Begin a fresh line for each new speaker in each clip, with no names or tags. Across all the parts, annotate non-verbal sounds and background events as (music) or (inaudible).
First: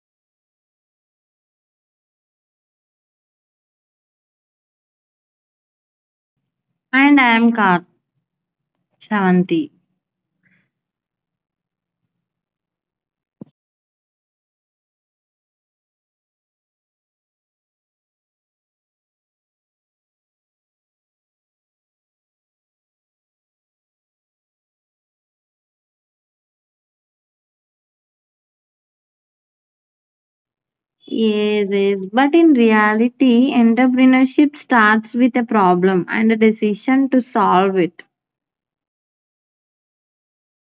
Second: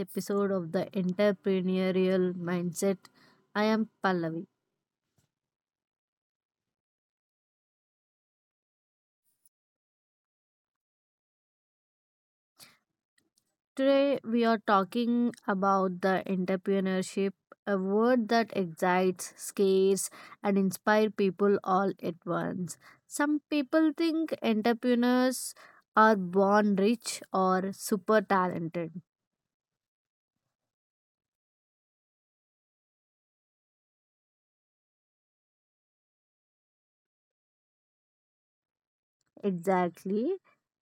episode of The Entrepreneurial Mindset. I am Pallavi.
And I am Kat, Shavanti.
Today we are talking about the entrepreneurship, a word that excites, scares and inspires people all at once. Some people think entrepreneurs are born rich or super talented.
Yes, yes. But in reality, entrepreneurship starts with a problem and a decision to solve it.
Exactly.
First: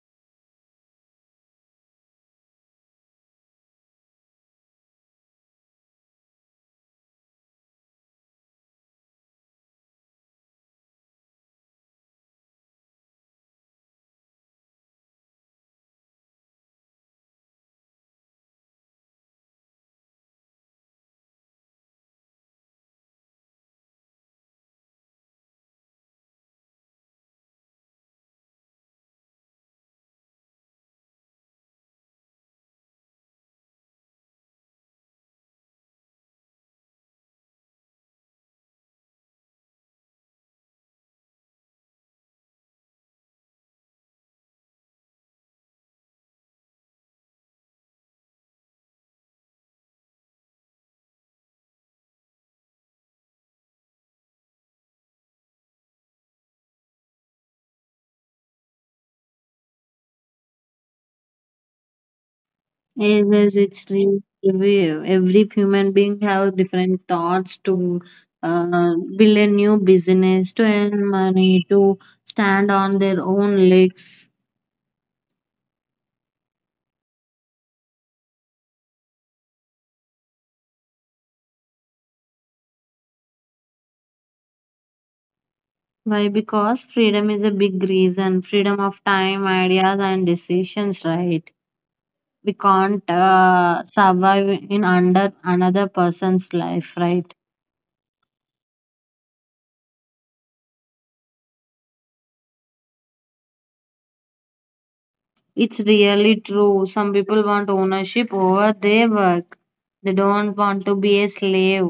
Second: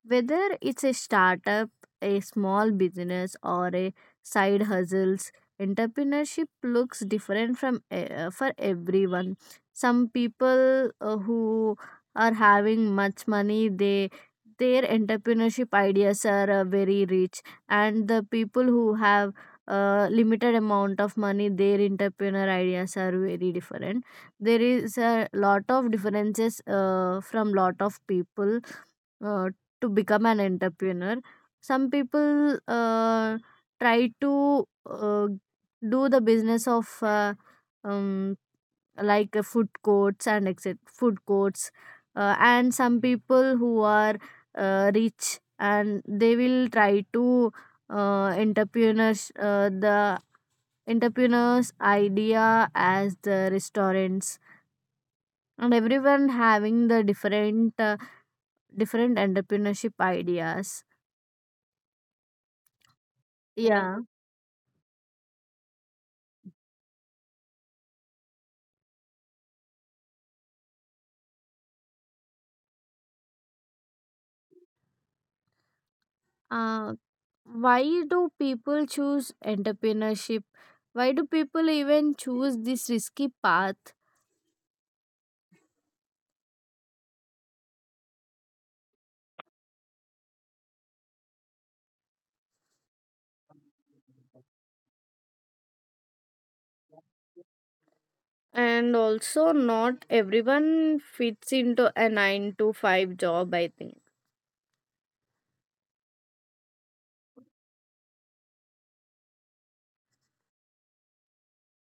Whether it's a startup, a small business, or a side hustles, entrepreneurship looks different for everyone. Some people who are having much money, they their entrepreneurship ideas are very rich, and the people who have limited amount of money, their entrepreneur ideas are very different. There is a lot of differences from lot of people uh, to become an entrepreneur. Some people try to do the business of um, like food courts and exit food courts. And some people who are rich and they will try to entrepreneurs the entrepreneurs idea as the restaurants. And everyone having the different entrepreneurship ideas.
Yes, yes, it's
Yeah.
real. Every human being have different thoughts to build a new business, to earn money, to stand on their own legs.
uh, why do people choose entrepreneurship? Why do people even choose this risky path?
Why? Because freedom is a big reason. Freedom of time, ideas, and decisions, right? We can't survive in under another person's life, right?
And also not everyone fits into a 9 to 5 job, I think.
It's really true. Some people want ownership over their work. They don't want to be a slave.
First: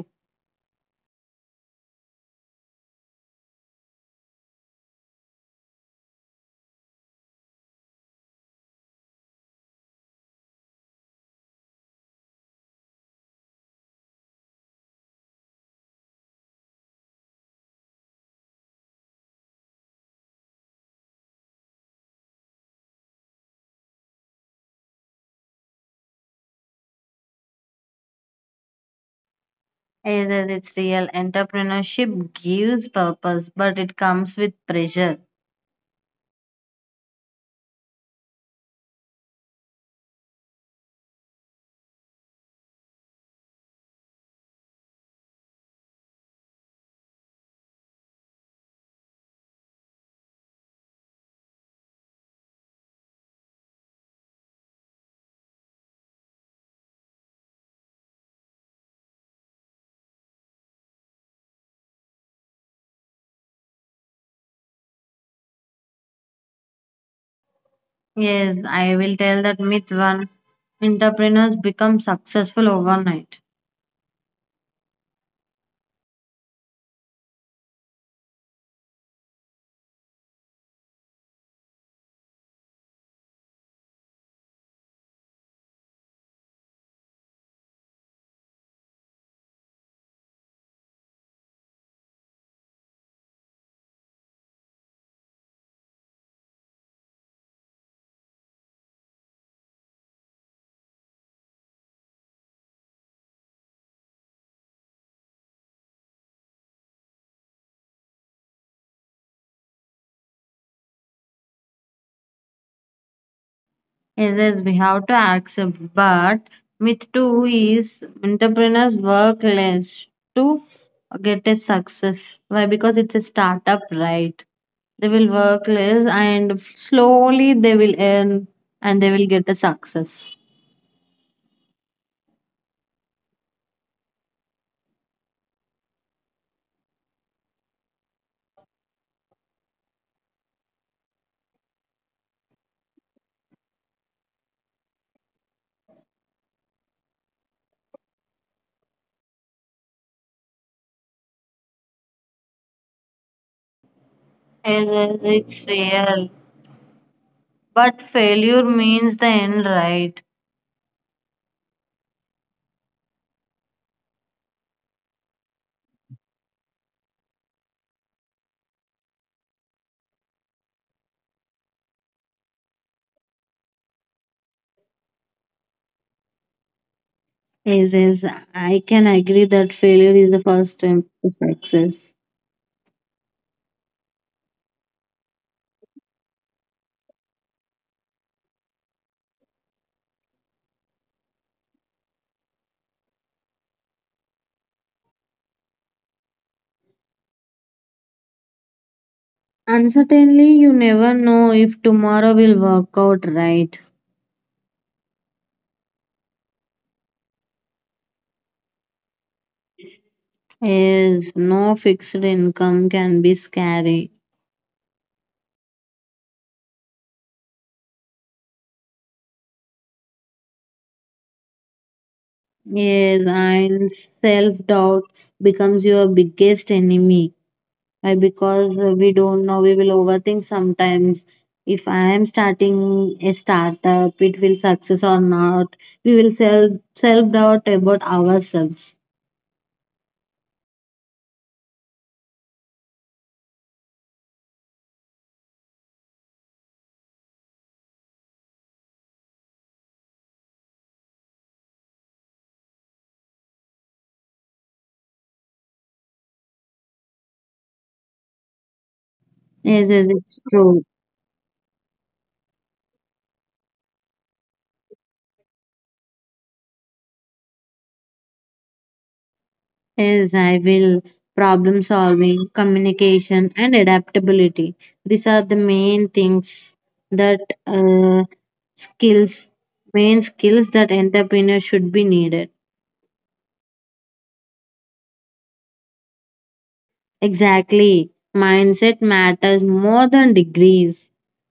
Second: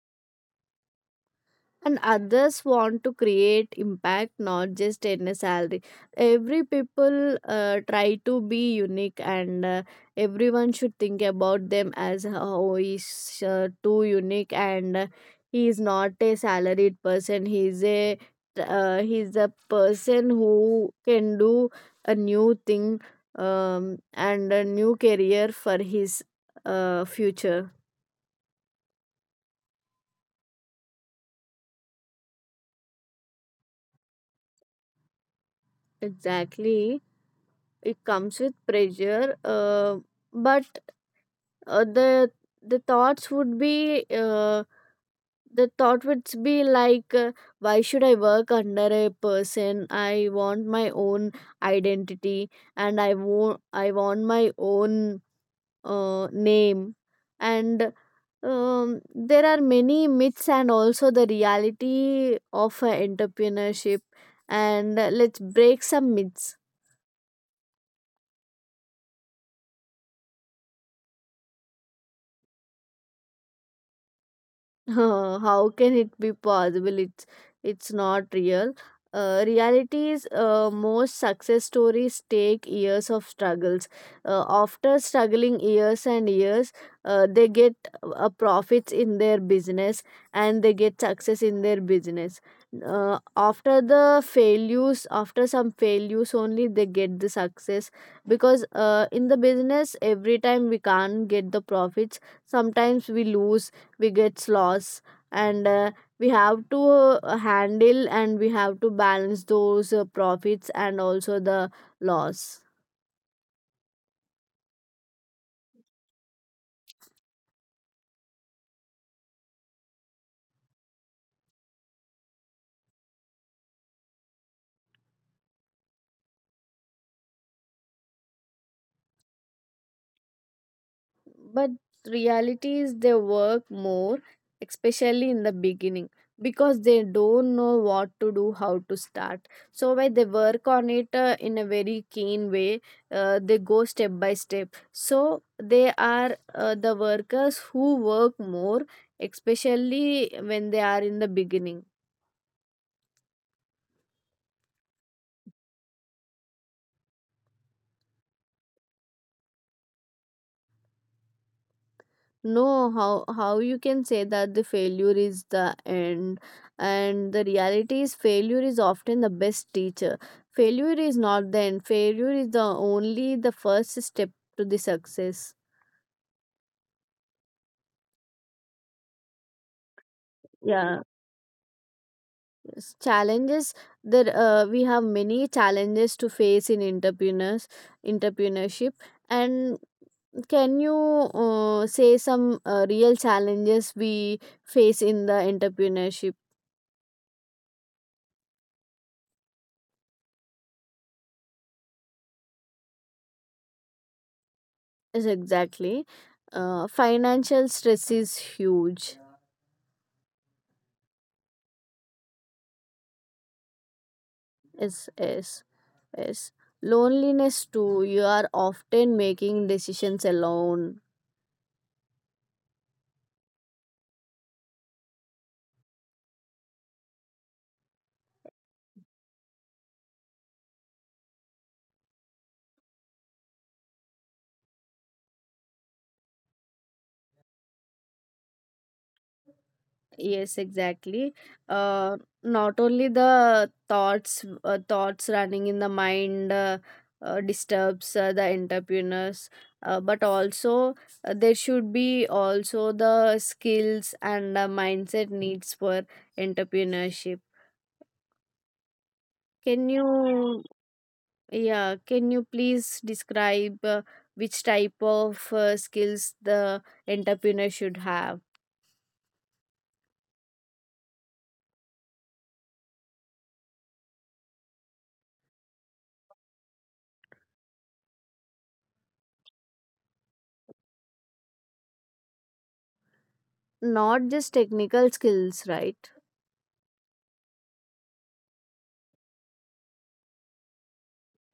And others want to create impact, not just in a salary. Every people try to be unique, and everyone should think about them as, oh, he's too unique, and he is not a salaried person. He's a person who can do a new thing, and a new career for his future.
Either it's real, entrepreneurship gives purpose, but it comes with pressure.
Exactly. It comes with pressure, but uh, the the thoughts would be, the thought would be like, why should I work under a person? I want my own identity, and I want my own name. And there are many myths and also the reality of entrepreneurship, and let's break some myths.
Yes, I will tell that myth one: entrepreneurs become successful overnight.
(laughs) Huh, how can it be possible? It's not real. Reality is most success stories take years of struggles. After struggling years and years, they get profits in their business, and they get success in their business. After the failures, after some failures only, they get the success because in the business, every time we can't get the profits. Sometimes we lose, we get loss, and we have to handle and we have to balance those profits and also the loss.
Yes, yes, we have to accept. But myth two is entrepreneurs work less to get a success. Why? Because it's a startup, right? They will work less and slowly they will earn and they will get a success.
But reality is they work more, especially in the beginning, because they don't know what to do, how to start. So when they work on it in a very keen way, they go step by step. So they are the workers who work more, especially when they are in the beginning.
Yes, yes, it's real. But failure means the end, right?
No, how you can say that the failure is the end? And the reality is failure is often the best teacher. Failure is not the end. Failure is the only the first step to the success.
Yes, yes, I can agree that failure is the first
Yeah.
step to success.
s- challenges there We have many challenges to face in entrepreneurship. And can you say some real challenges we face in the entrepreneurship?
And certainly, you never know if tomorrow will work out, right.
Yes, exactly. Financial stress is huge.
Yes, no fixed income can be scary.
Yes, yes, yes. Loneliness too. You are often making decisions alone.
Yes, and self-doubt becomes your biggest enemy. Why? Because we don't know, we will overthink sometimes. If I am starting a startup, it will success or not. We will self-doubt about ourselves.
Yes, exactly. Uh, Not only the thoughts running in the mind disturbs the entrepreneurs, but also there should be also the skills and the mindset needs for entrepreneurship. Can
Yes, yes, it's
you
true.
Yeah, can you please describe which type of skills the entrepreneur should have?
Is I will, problem solving, communication, and adaptability. These are the main things that uh, skills, main skills that entrepreneur should be needed.
Not just technical skills, right?
Exactly. Mindset matters more than degrees.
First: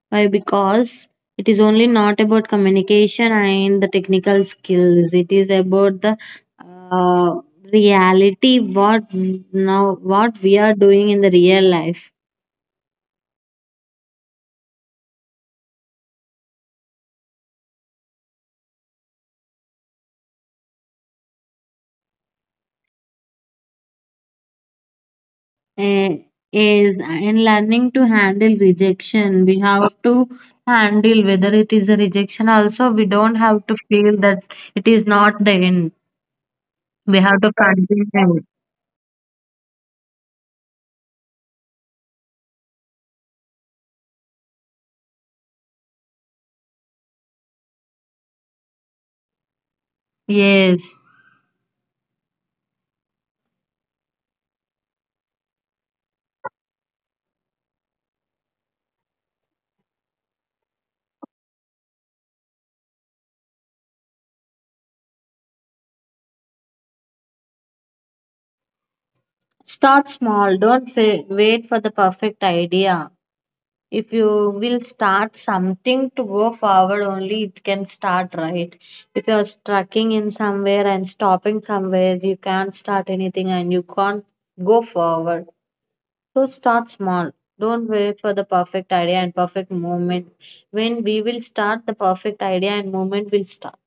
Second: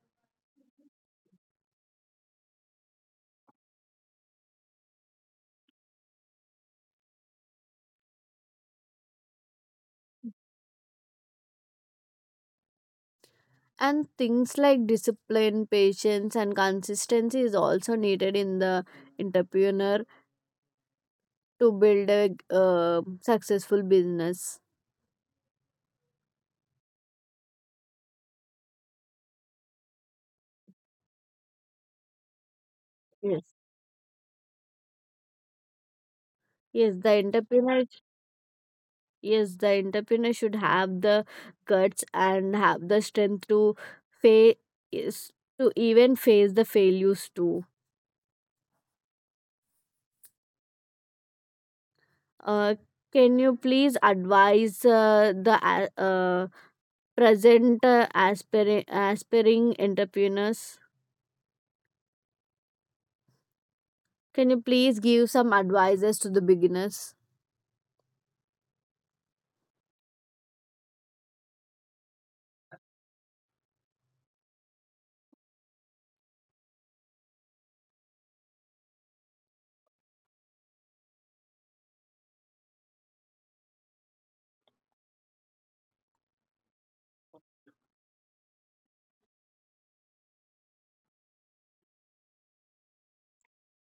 Why? Because it is only not about communication and the technical skills. It is about the uh, reality, what now what we are doing in the real life.
And things like discipline, patience, and consistency is also needed in the entrepreneur to build a successful business.
eh, is in learning to handle rejection, we have to handle whether it is a rejection also. We don't
Yes.
have to feel that it is not the end.
Yes,
We
the
have to
entrepreneur.
continue.
Yes, the entrepreneur should have the guts and have the strength face to even face the failures too.
Yes,
Uh, can you please advise the present aspiring entrepreneurs? Can you please give some advices to the beginners?
start small. Don't fa- wait for the perfect idea. If you will start something to go forward, only it can start, right? If you're strucking in somewhere and stopping somewhere, you can't start anything and you can't go forward. So start small. Don't wait for the perfect idea and perfect moment. When we will start, the perfect idea and moment will start.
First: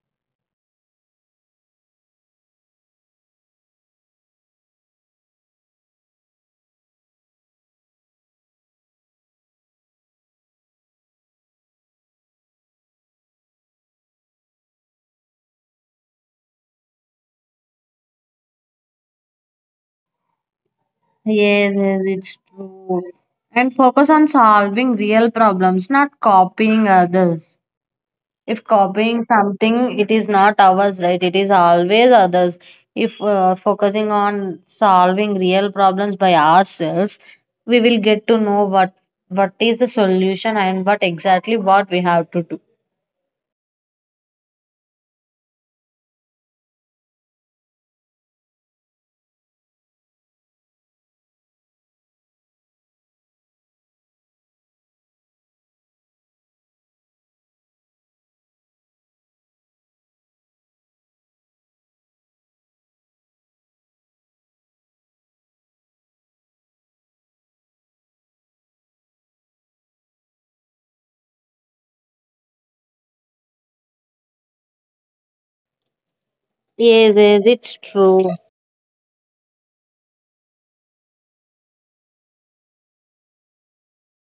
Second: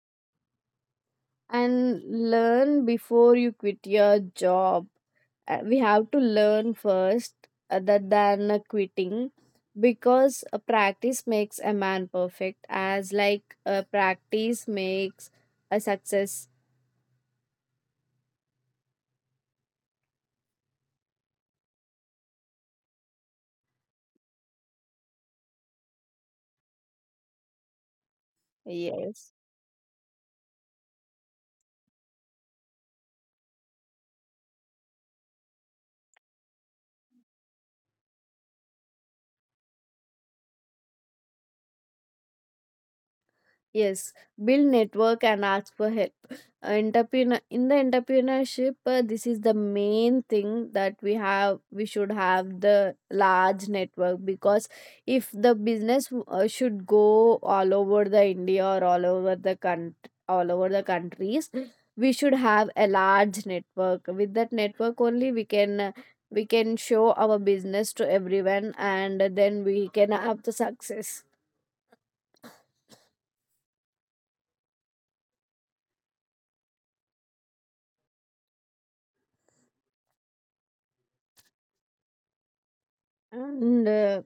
And learn before you quit your job. We have to learn first, other than quitting, because practice makes a man perfect, as like practice makes a success.
Yes, yes, it's true. And focus on solving real problems, not copying others. If copying
Yes.
something, it is not ours, right? It is always others. If focusing on solving real problems by ourselves, we will get to know what is the solution and what exactly what we have to do.
Yes, build network and ask for help. Entrepreneur in the entrepreneurship, this is the main thing that we have. We should have the large network because if the business should go all over the India or all over the country, all over the countries, we should have a large network. With that network only, we can show our business to everyone, and then we can have the success
Yes, yes, it's true.
and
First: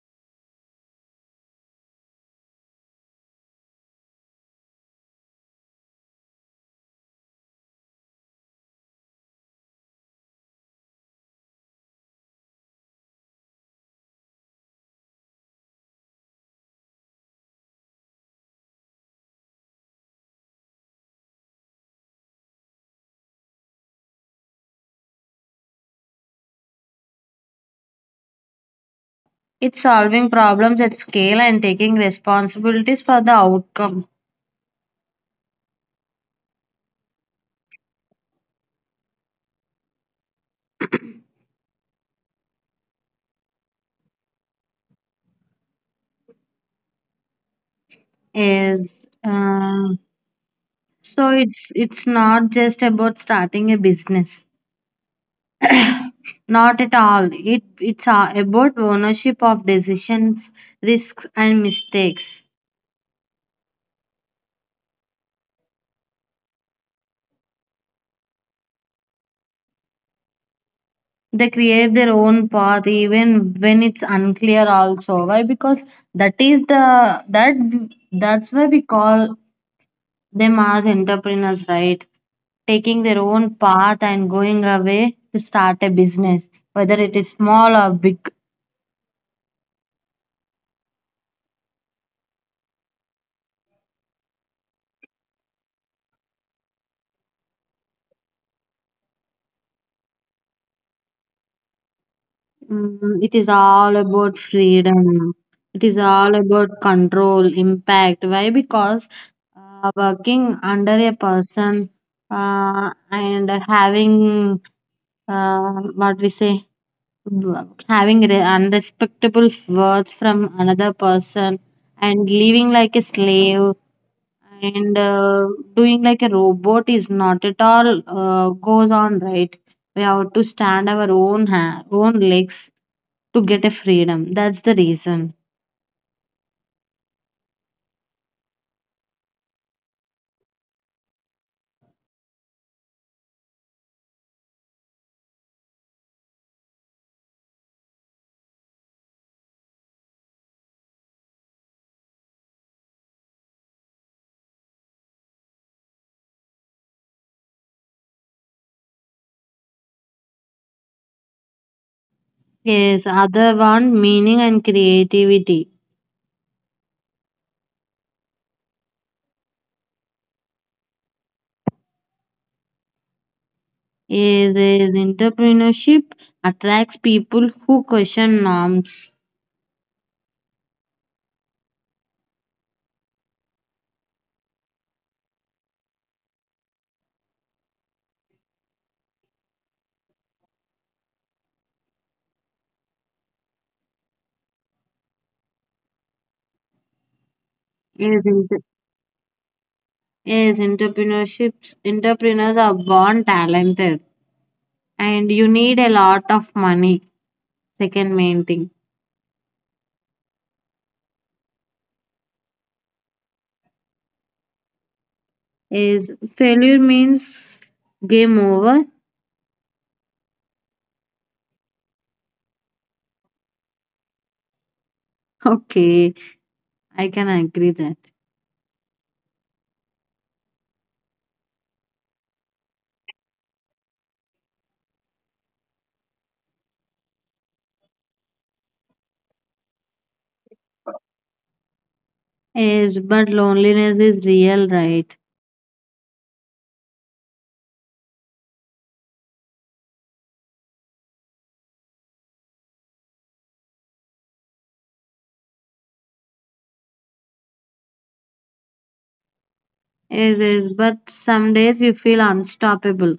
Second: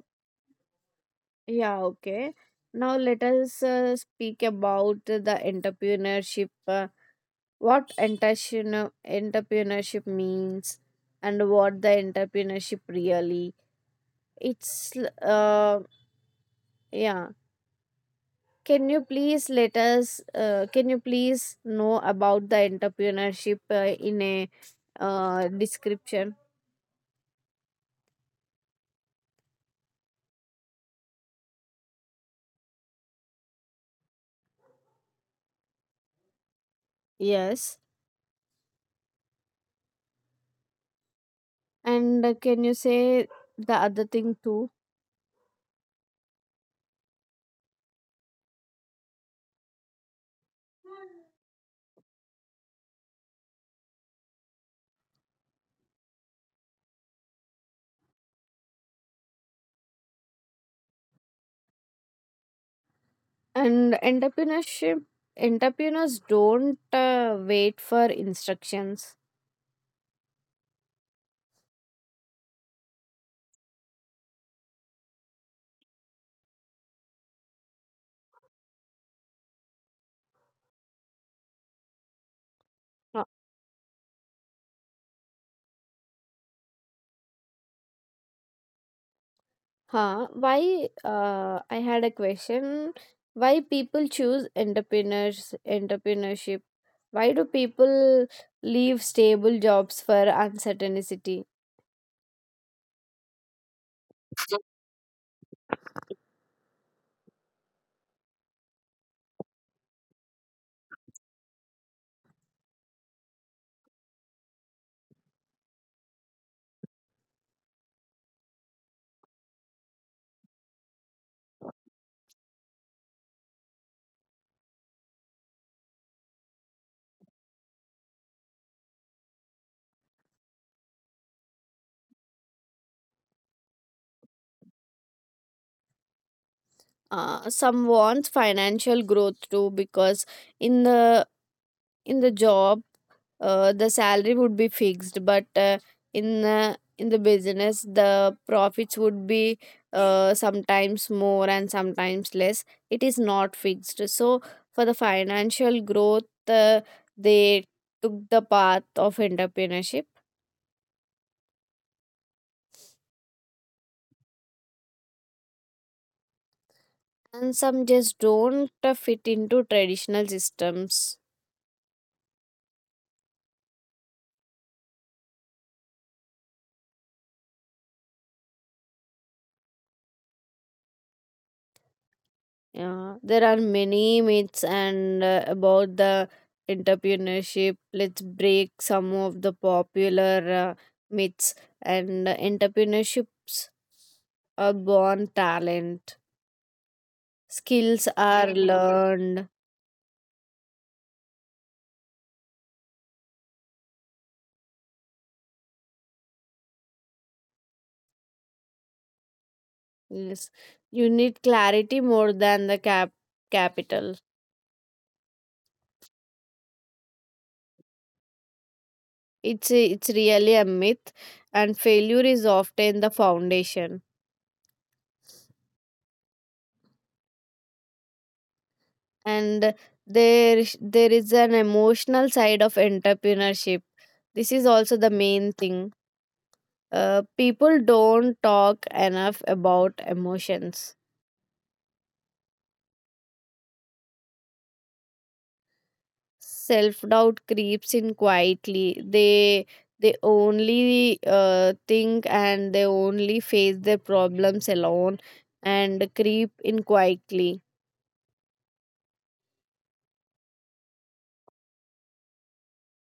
Yeah, okay. Now let us speak about the entrepreneurship. What entrepreneurship means, and what the entrepreneurship really. It's uh yeah. Can you please let us? Can you please know about the entrepreneurship in a description?
It's solving problems at scale and taking responsibilities for the outcome.
Yes. And can you say the other thing too?
Is so it's not just about starting a business. Not at all. It's about ownership of decisions, risks, and mistakes.
And entrepreneurs don't wait for instructions.
They create their own path even when it's unclear. Also, why? Because that is the that that's why we call them as entrepreneurs, right? Taking their
Huh.
own path and going away to start a business, whether it is small or big.
Huh. Why? I had a question. Why people choose entrepreneurship? Why do people leave stable jobs for uncertainty?
Mm, it is all about freedom. It is all about control, impact. Why? Because working under a person and having uh, what we say, having unrespectable words from another person and living like a slave and doing like a robot is not at all goes on, right? We have to stand our own legs to get a freedom. That's the reason.
Some wants financial growth too, because in the in the job, the salary would be fixed, but in the business the profits would be sometimes more and sometimes less, it is not fixed. So for the financial growth, they took the path of entrepreneurship.
Yes, other one, meaning and creativity.
And some just don't fit into traditional systems.
Is Entrepreneurship attracts people who question norms.
Yeah, there are many myths and about the entrepreneurship. Let's break some of the popular myths, and entrepreneurships are born talent. Skills
Is
are,
inter-
mhm, learned.
is entrepreneurships Entrepreneurs are born talented and you need a lot of money, second main thing.
Yes, you need clarity more than the capital.
Is Failure means game over.
It's really a myth, and failure is often the foundation.
(laughs) Okay, I can agree that.
And there is an emotional side of entrepreneurship. This is also the main thing. People don't talk enough about emotions.
Is But loneliness is real, right?
Self doubt creeps in quietly, they only think, and they only face their problems alone and creep in quietly.
It is. But some days you feel unstoppable,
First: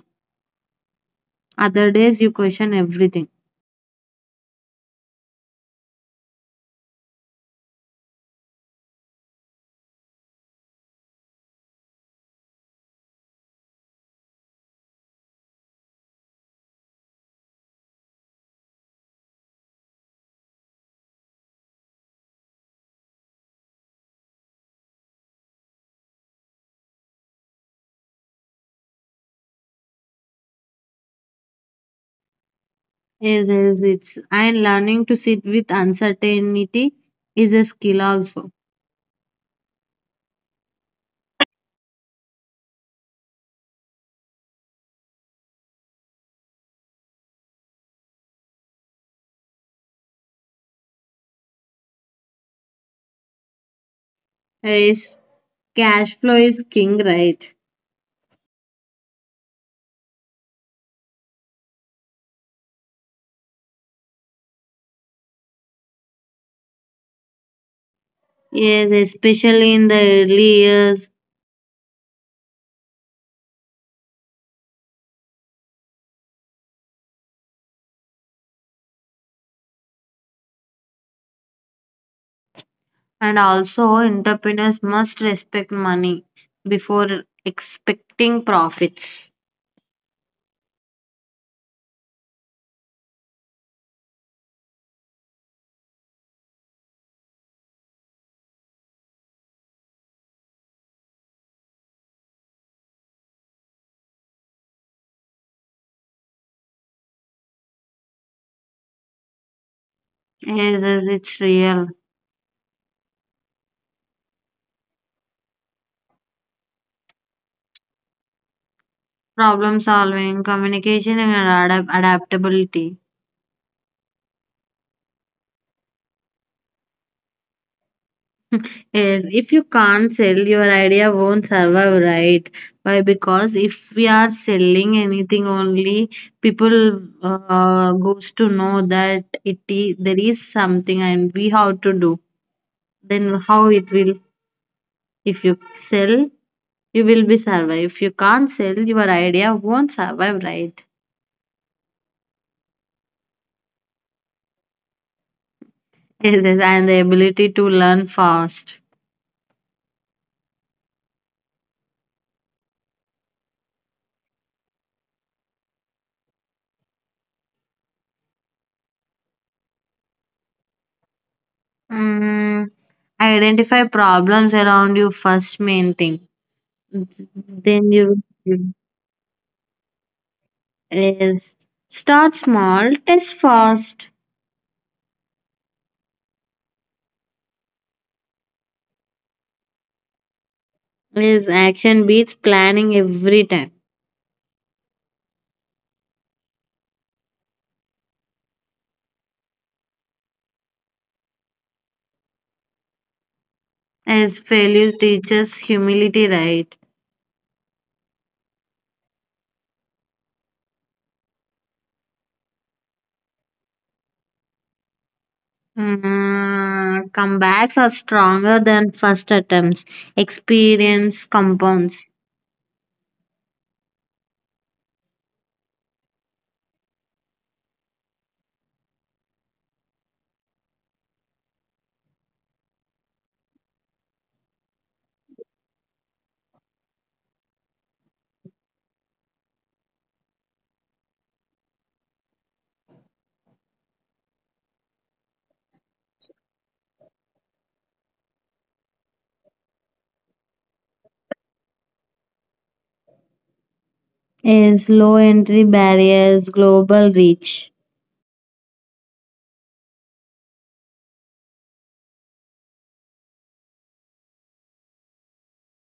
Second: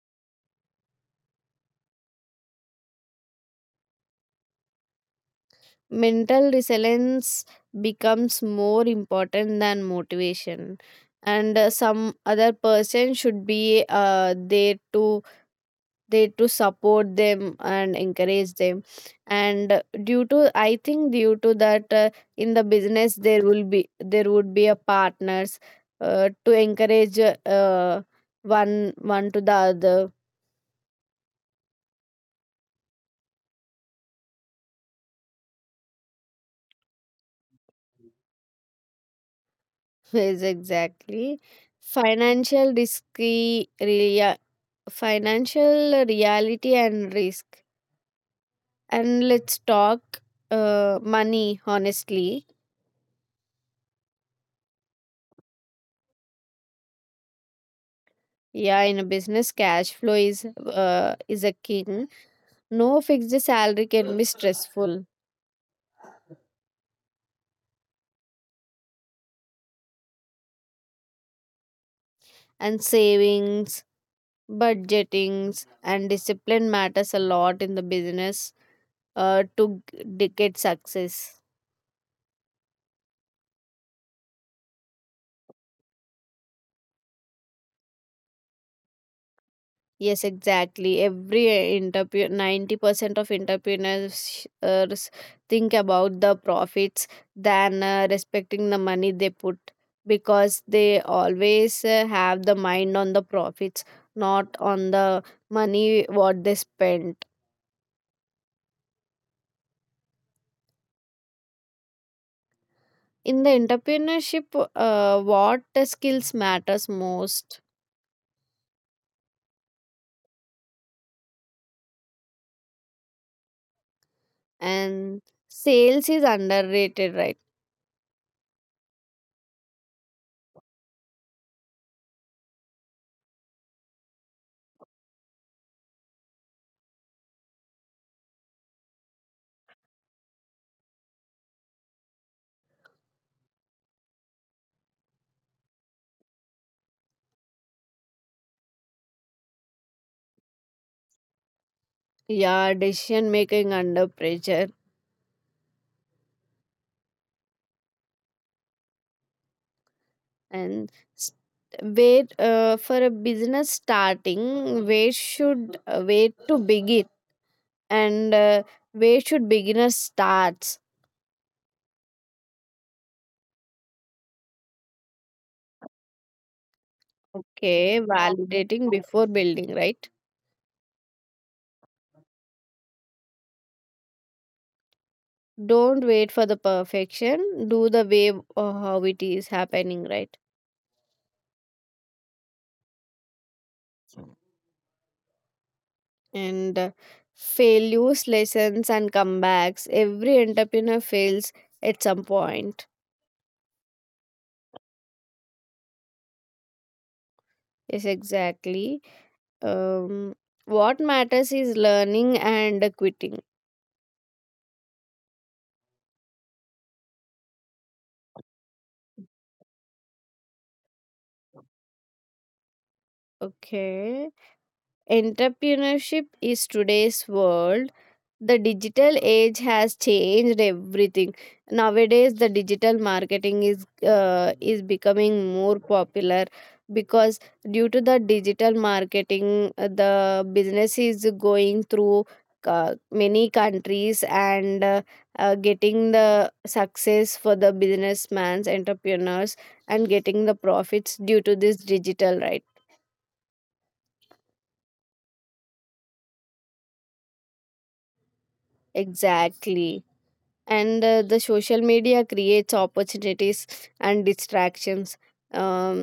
other days you question everything.
Mental resilience becomes more important than motivation. And some other person should be there to support them and encourage them. And due to, I think, due to that, in the business there would be a partners to encourage one to the other.
Is is it's and learning to sit with uncertainty is a skill also.
(laughs) Is exactly. financial risky Financial reality and risk. And let's talk money honestly.
Is Cash flow is king, right?
Yeah, in a business cash flow is a king. No fixed salary can be stressful.
Yes, especially in the early years.
And savings, budgetings, and discipline matters a lot in the business to get success.
And also, entrepreneurs must respect money before expecting profits.
Yes, exactly. Every entrepreneur, 90% of entrepreneurs think about the profits than respecting the money they put, because they always have the mind on the profits, not on the money what they spent.
Yes, yes, it's real.
In the entrepreneurship, what skills matters most?
Problem solving, communication, and adaptability. (laughs)
And sales is underrated, right?
Yes, if you can't sell, your idea won't survive, right? Why? Because if we are selling anything only, people goes to know that it is, there is something and we have to do. Then how it will, if you sell you will be survive. If you can't sell, your idea won't survive, right?
Yeah, decision making under pressure.
Yes, yes, and the ability to learn fast.
And s- where, for a business starting, where to begin? And where should beginner starts?
Mm, identify problems around you, first main thing. Then
Okay,
you
validating before building, right?
is start small, test fast.
Don't wait for the perfection. Do the way how it is happening, right?
Is action beats planning every time.
And failures, lessons and comebacks. Every entrepreneur fails at some point.
As failure teaches humility, right?
Yes, exactly. um, what matters is learning and quitting.
Mm, comebacks are stronger than first attempts. Experience compounds.
Okay. Entrepreneurship is today's world. The digital age has changed everything. Nowadays, the digital marketing is becoming more popular because due to the digital marketing, the business is going through many countries, and getting the success for the businessman's entrepreneurs and getting the profits due to this digital, right?
Is low entry barriers, global reach.
Exactly. And the social media creates opportunities and distractions. um,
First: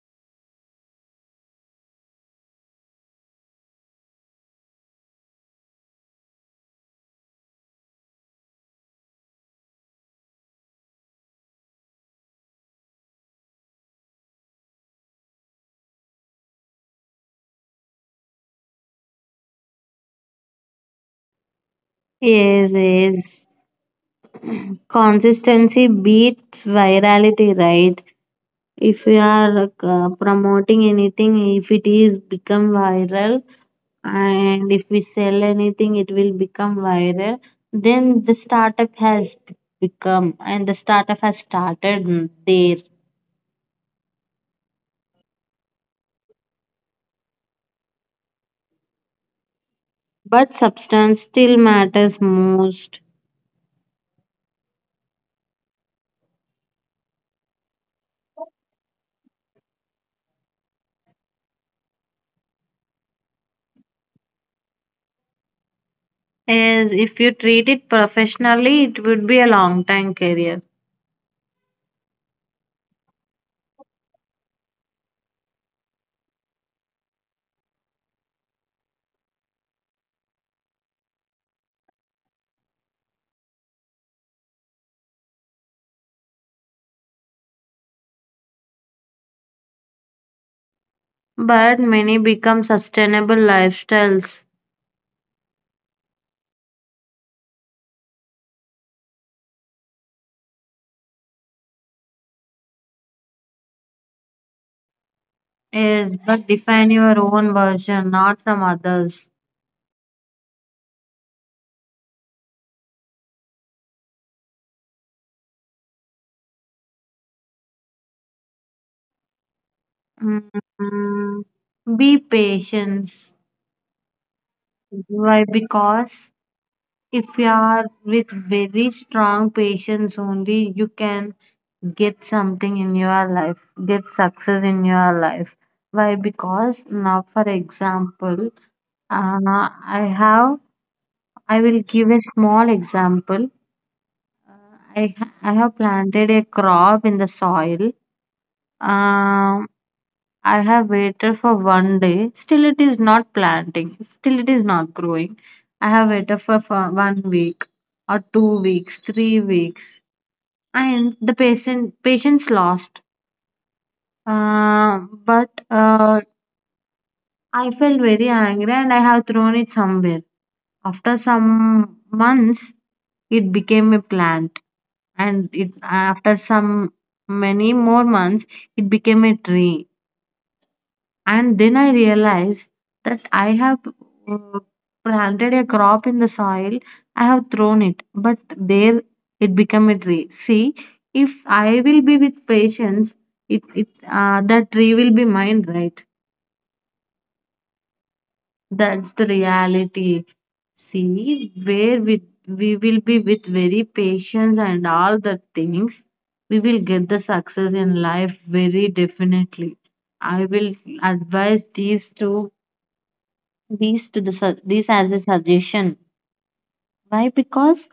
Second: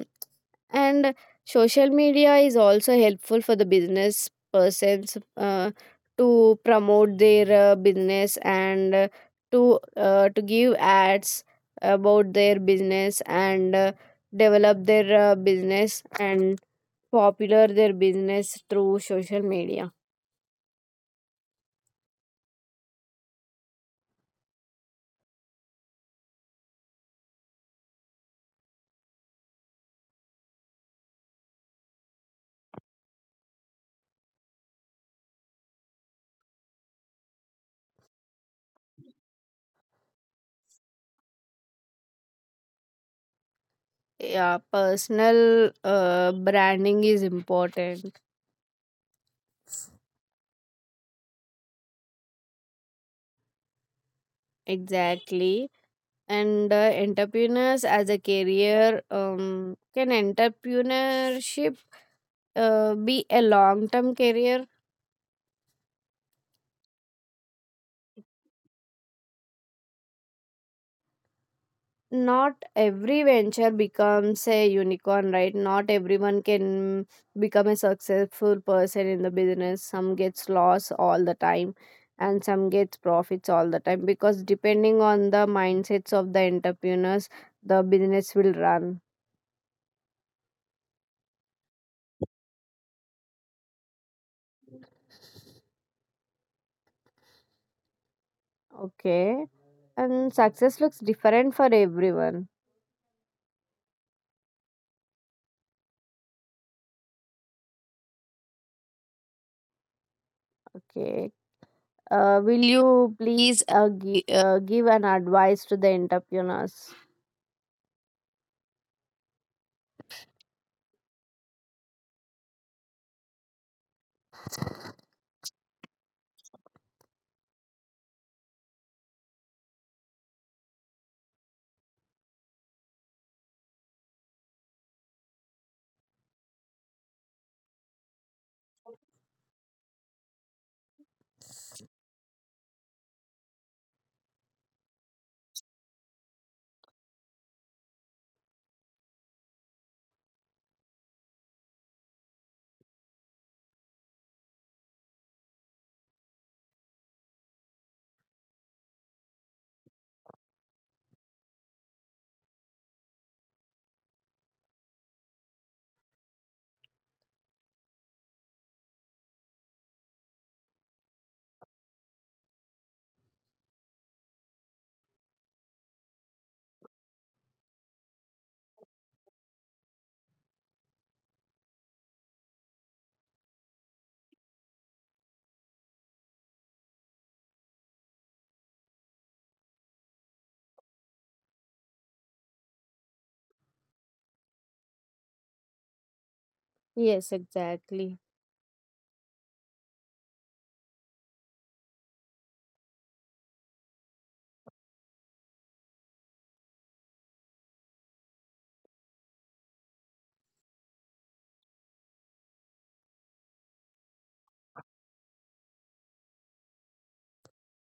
and social media is also helpful for the business persons to promote their business, and to give ads about their business, and develop their business, and popular their business through social media.
Yes, yes. Consistency beats virality, right? If you are promoting anything, if it is become viral, and if we sell anything, it will become viral. Then the startup has become, and the startup has started there.
Yeah, personal branding is important.
But substance still matters most.
Exactly. And entrepreneurs as a career, can entrepreneurship be a long term career?
As if you treat it professionally, it would be a long time career.
Not every venture becomes a unicorn, right? Not everyone can become a successful person in the business. Some gets loss all the time and some gets profits all the time because depending on the mindsets of the entrepreneurs, the business will run.
But many become sustainable lifestyles.
Okay. And success looks different for everyone.
Yes, but define your own version, not from others.
Okay. Will you please give an advice to the entrepreneurs?
Mm, be patient. Why? Because if you are with very strong patience only, you can get something in your life, get success in your life. Why? Because now, for example, uh, I have, I will give a small example. I have planted a crop in the soil. Um, I have waited for 1 day. Still, it is not planting. Still, it is not growing. I have waited for 1 week or 2 weeks, 3 weeks, and the patient patience lost. Uh, but I felt very angry, and I have thrown it somewhere. After some months, it became a plant. And it after some many more months it became a tree. And then I realized that I have uh, planted a crop in the soil. I have thrown it, but there it became a tree. See, if I will be with patience, it that tree will be mine, right?
Yes, exactly.
That's the reality. See, where with we will be with very patience and all the things, we will get the success in life very definitely. I will advise these to the su- these as a suggestion. Why? Because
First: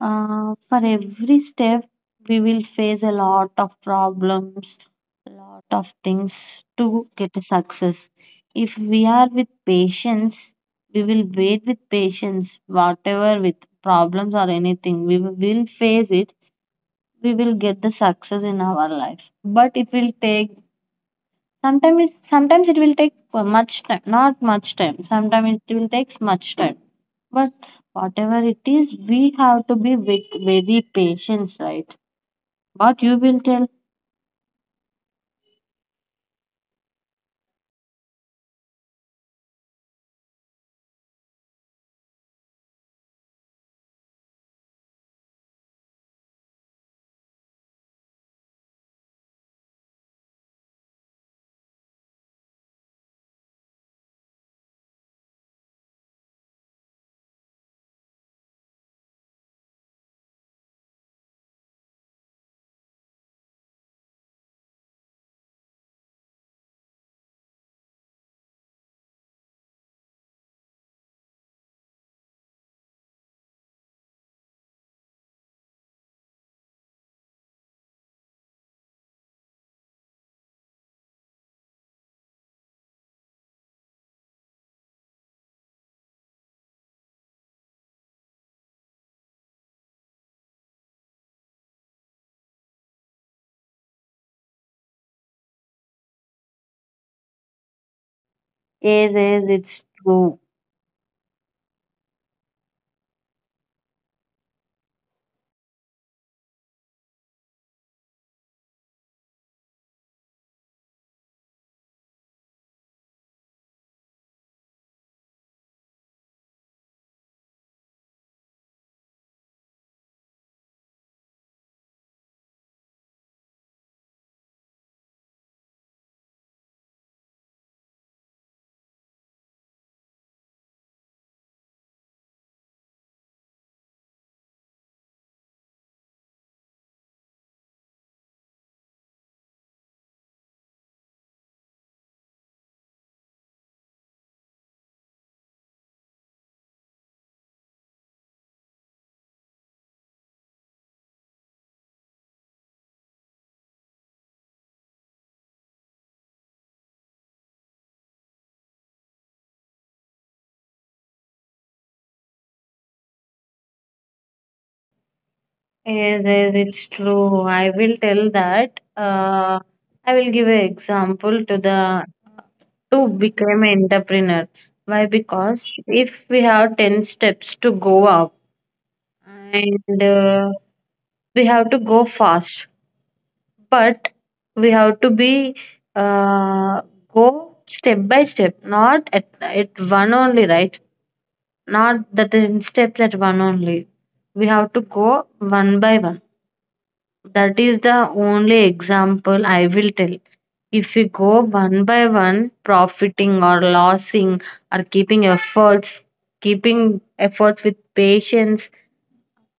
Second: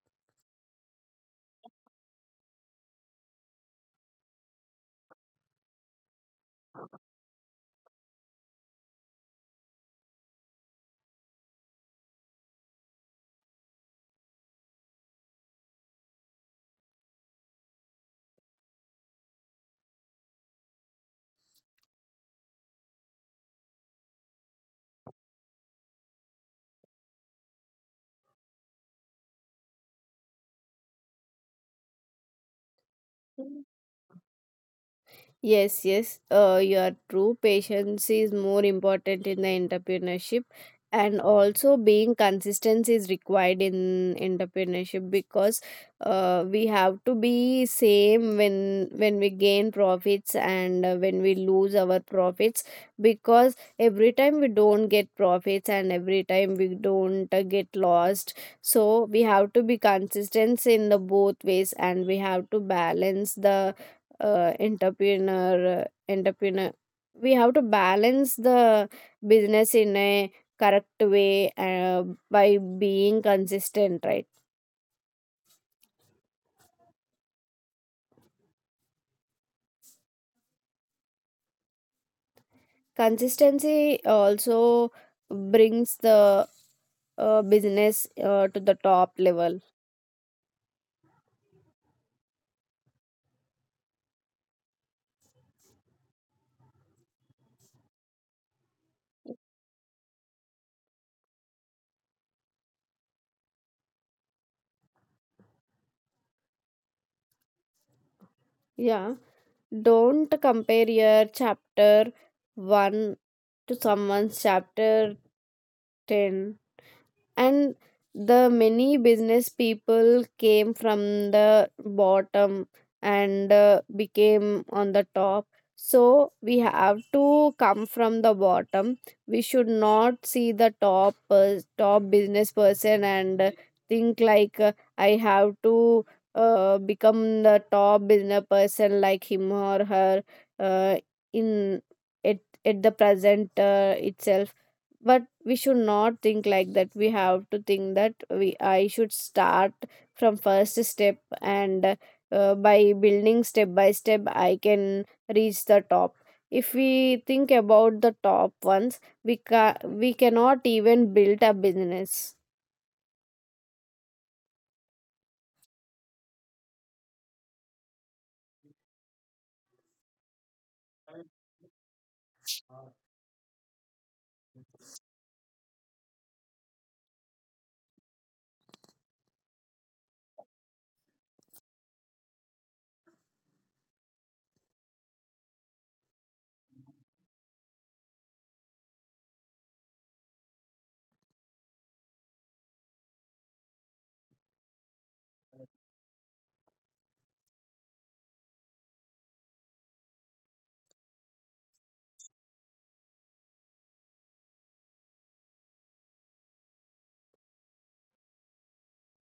for every step, we will face a lot of problems, a lot of things to get a success. If we are with patience, we will wait with patience, whatever with problems or anything, we will face it, we will get the success in our life. But it will take sometimes it will take much time not much time sometimes it will take much time. But whatever it is, we have to be with very patience, right? What you will tell?
Yes, yes, you are true. Patience is more important in the entrepreneurship, and also being consistent is required in entrepreneurship because we have to be same when we gain profits, and when we lose our profits. Because every time we don't get profits and every time we don't get lost. So we have to be consistent in the both ways, and we have to balance the uh, entrepreneur uh, entrepreneur we have to balance the business in a correct way by being consistent, right? Consistency also brings the business to the top level.
Is It's true.
Yeah, don't compare your chapter 1 to someone's chapter 10. And the many business people came from the bottom and became on the top. So we have to come from the bottom. We should not see the top business person and think like, I have to become the top business person like him or her, uh, in at, at the present itself. But we should not think like that. We have to think that we I should start from first step, and by building step by step I can reach the top. If we think about the top ones, we cannot even build a business.
Is it's True. I will tell that I will give an example to the to become an entrepreneur. Why? Because if we have 10 steps to go up and we have to go fast. But we have to be uh, go step by step, not at one only, right? Not that in steps at one only. We have to go one by one. That is the only example I will tell. If we go one by one, profiting or losing or keeping efforts with patience,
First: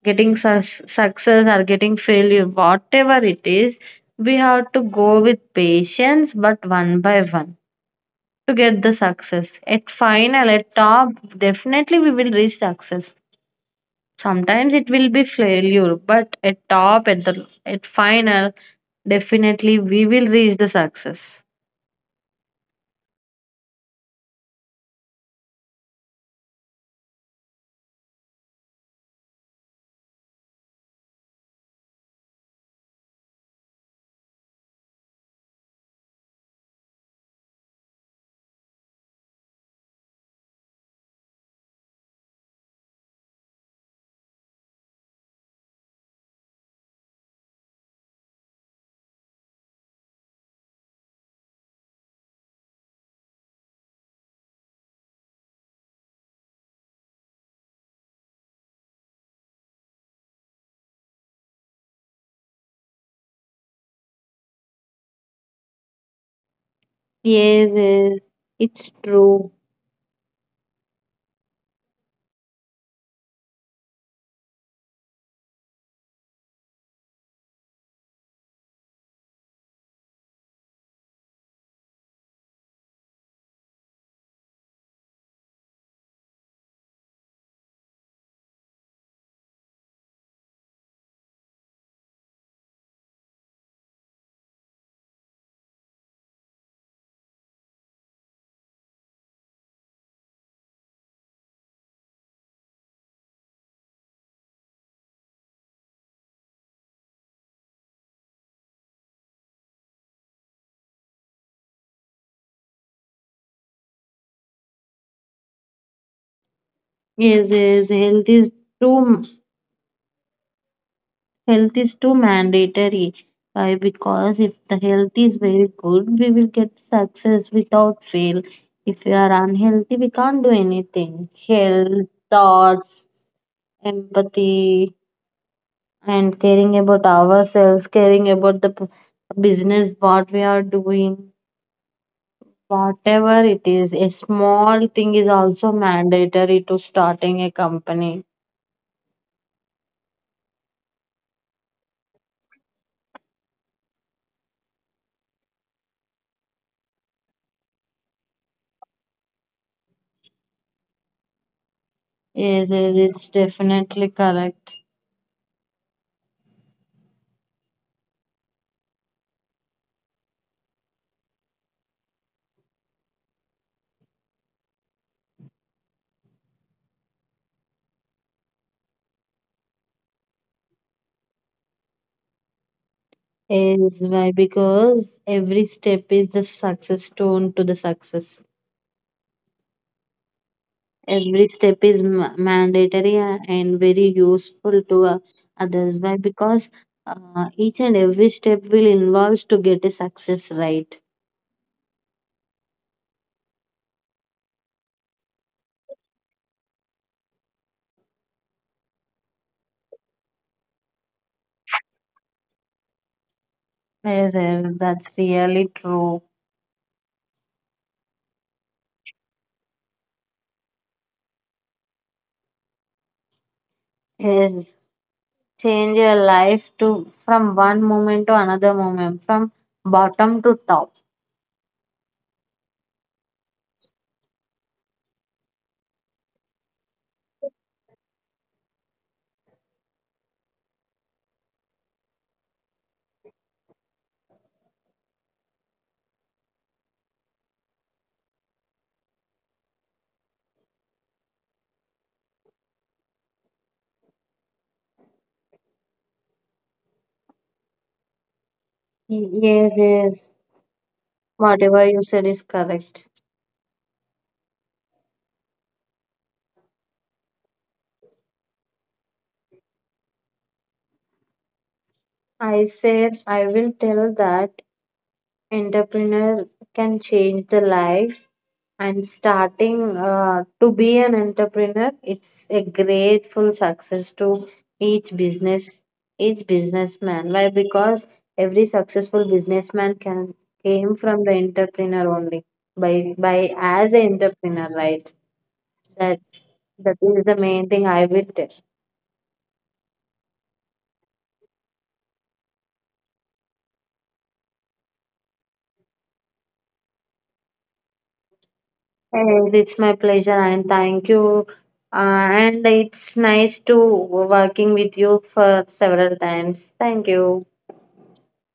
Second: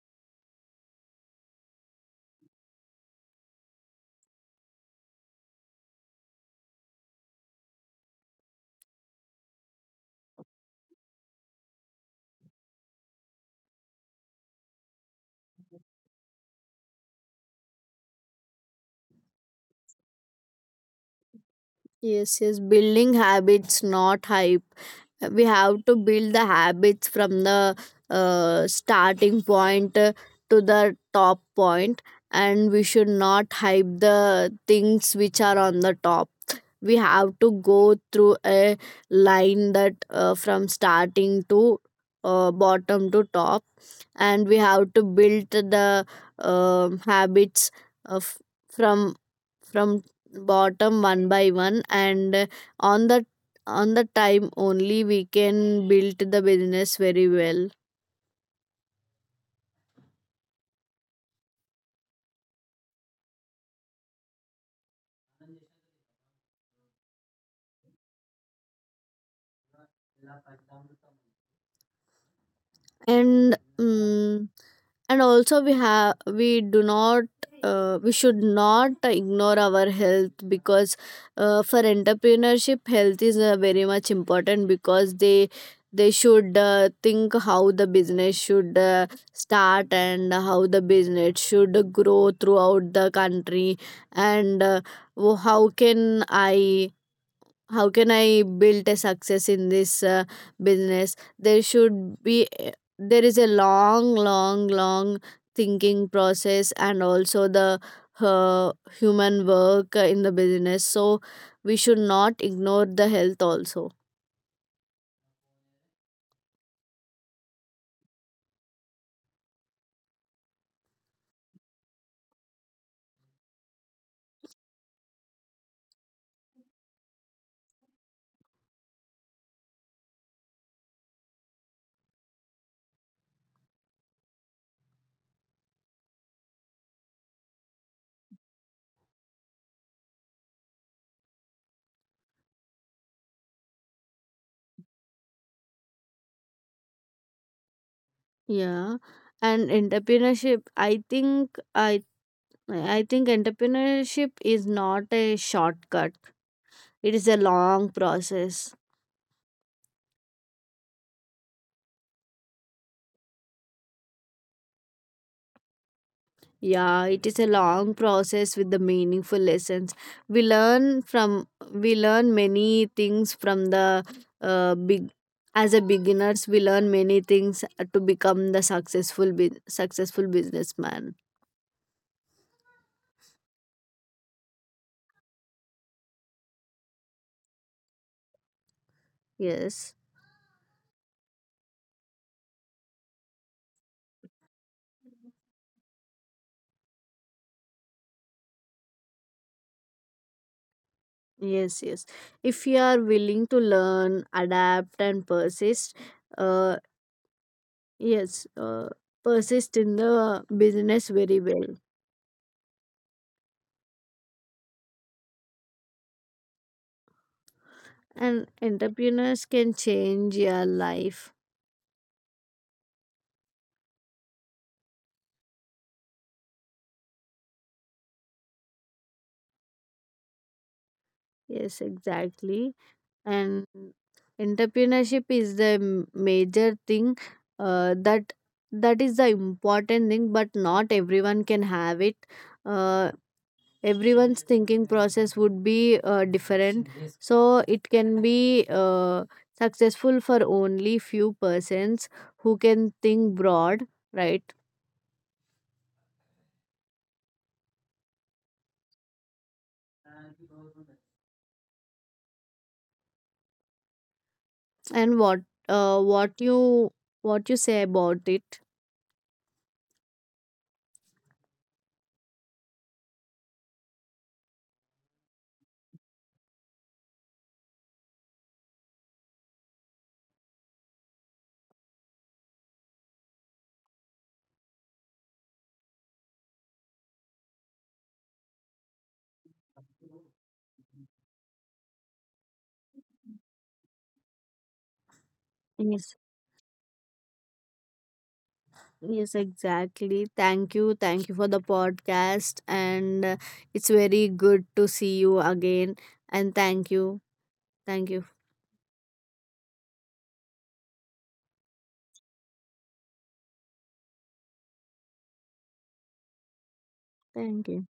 getting success or getting failure, whatever it is, we have to go with patience, but one by one to get the success. At final, at top, definitely we will reach success. Sometimes it will be failure, but at top, at final, definitely we will reach the success.
Yes, yes, building habits, not hype. We have to build the habits from the starting point to the top point, and we should not hype the things which are on the top. We have to go through a line that, from starting to bottom to top, and we have to build the habits of from from bottom one by one, and on the on the time only we can build the business very well.
Yes, yes, it's true.
And and also we do not we should not ignore our health, because for entrepreneurship health is very much important, because they should think how the business should start and how the business should grow throughout the country. And wo- how can i how can I build a success in this business. There should be eh, There is a long long long thinking process, and also the uh, human work in the business. So we should not ignore the health also.
Yes, yes, health is true. Health is too mandatory. Why? Because if the health is very good, we will get success without fail. If we are unhealthy, we can't do anything. Health, thoughts, empathy, and caring about ourselves, caring about the business, what we are doing, whatever it is, a small thing is also mandatory to starting a company.
Yeah, and entrepreneurship, I think entrepreneurship is not a shortcut. It is a long process.
Yes, yes, it's definitely correct.
Yeah, it is a long process with the meaningful lessons. We learn many things from the big, as a beginners we learn many things to become the successful successful businessman.
Is Why? Because every step is the success stone to the success.
Yes.
Every step is mandatory and very useful to others. Why? Because each and every step will involve to get a success, right.
Yes, yes. If you are willing to learn, adapt and persist, uh yes, persist in the business very well.
Yes, yes, that's really true.
And entrepreneurs can change your life.
Yes, change your life to from one moment to another moment, from bottom to top.
Yes, exactly. And entrepreneurship is the major thing, uh, that that is the important thing, but not everyone can have it. Uh, Everyone's thinking process would be different, so it can be successful for only few persons who can think broad, right?
Yes, yes, whatever you said is correct.
And uh, what you what you say about it?
I said I will tell that entrepreneur can change the life, and starting to be an entrepreneur, it's a grateful success to each business, each businessman. Why? Because every successful businessman can came from the entrepreneur only, by as an entrepreneur, right? that's
Yes.
that is the main thing I will tell.
Yes, exactly. Thank you. Thank you for the podcast. And it's very good to see you again. And thank you. Thank you.
And it's my pleasure and thank you. Uh, and it's nice to working with you for several times. Thank you.
Thank you.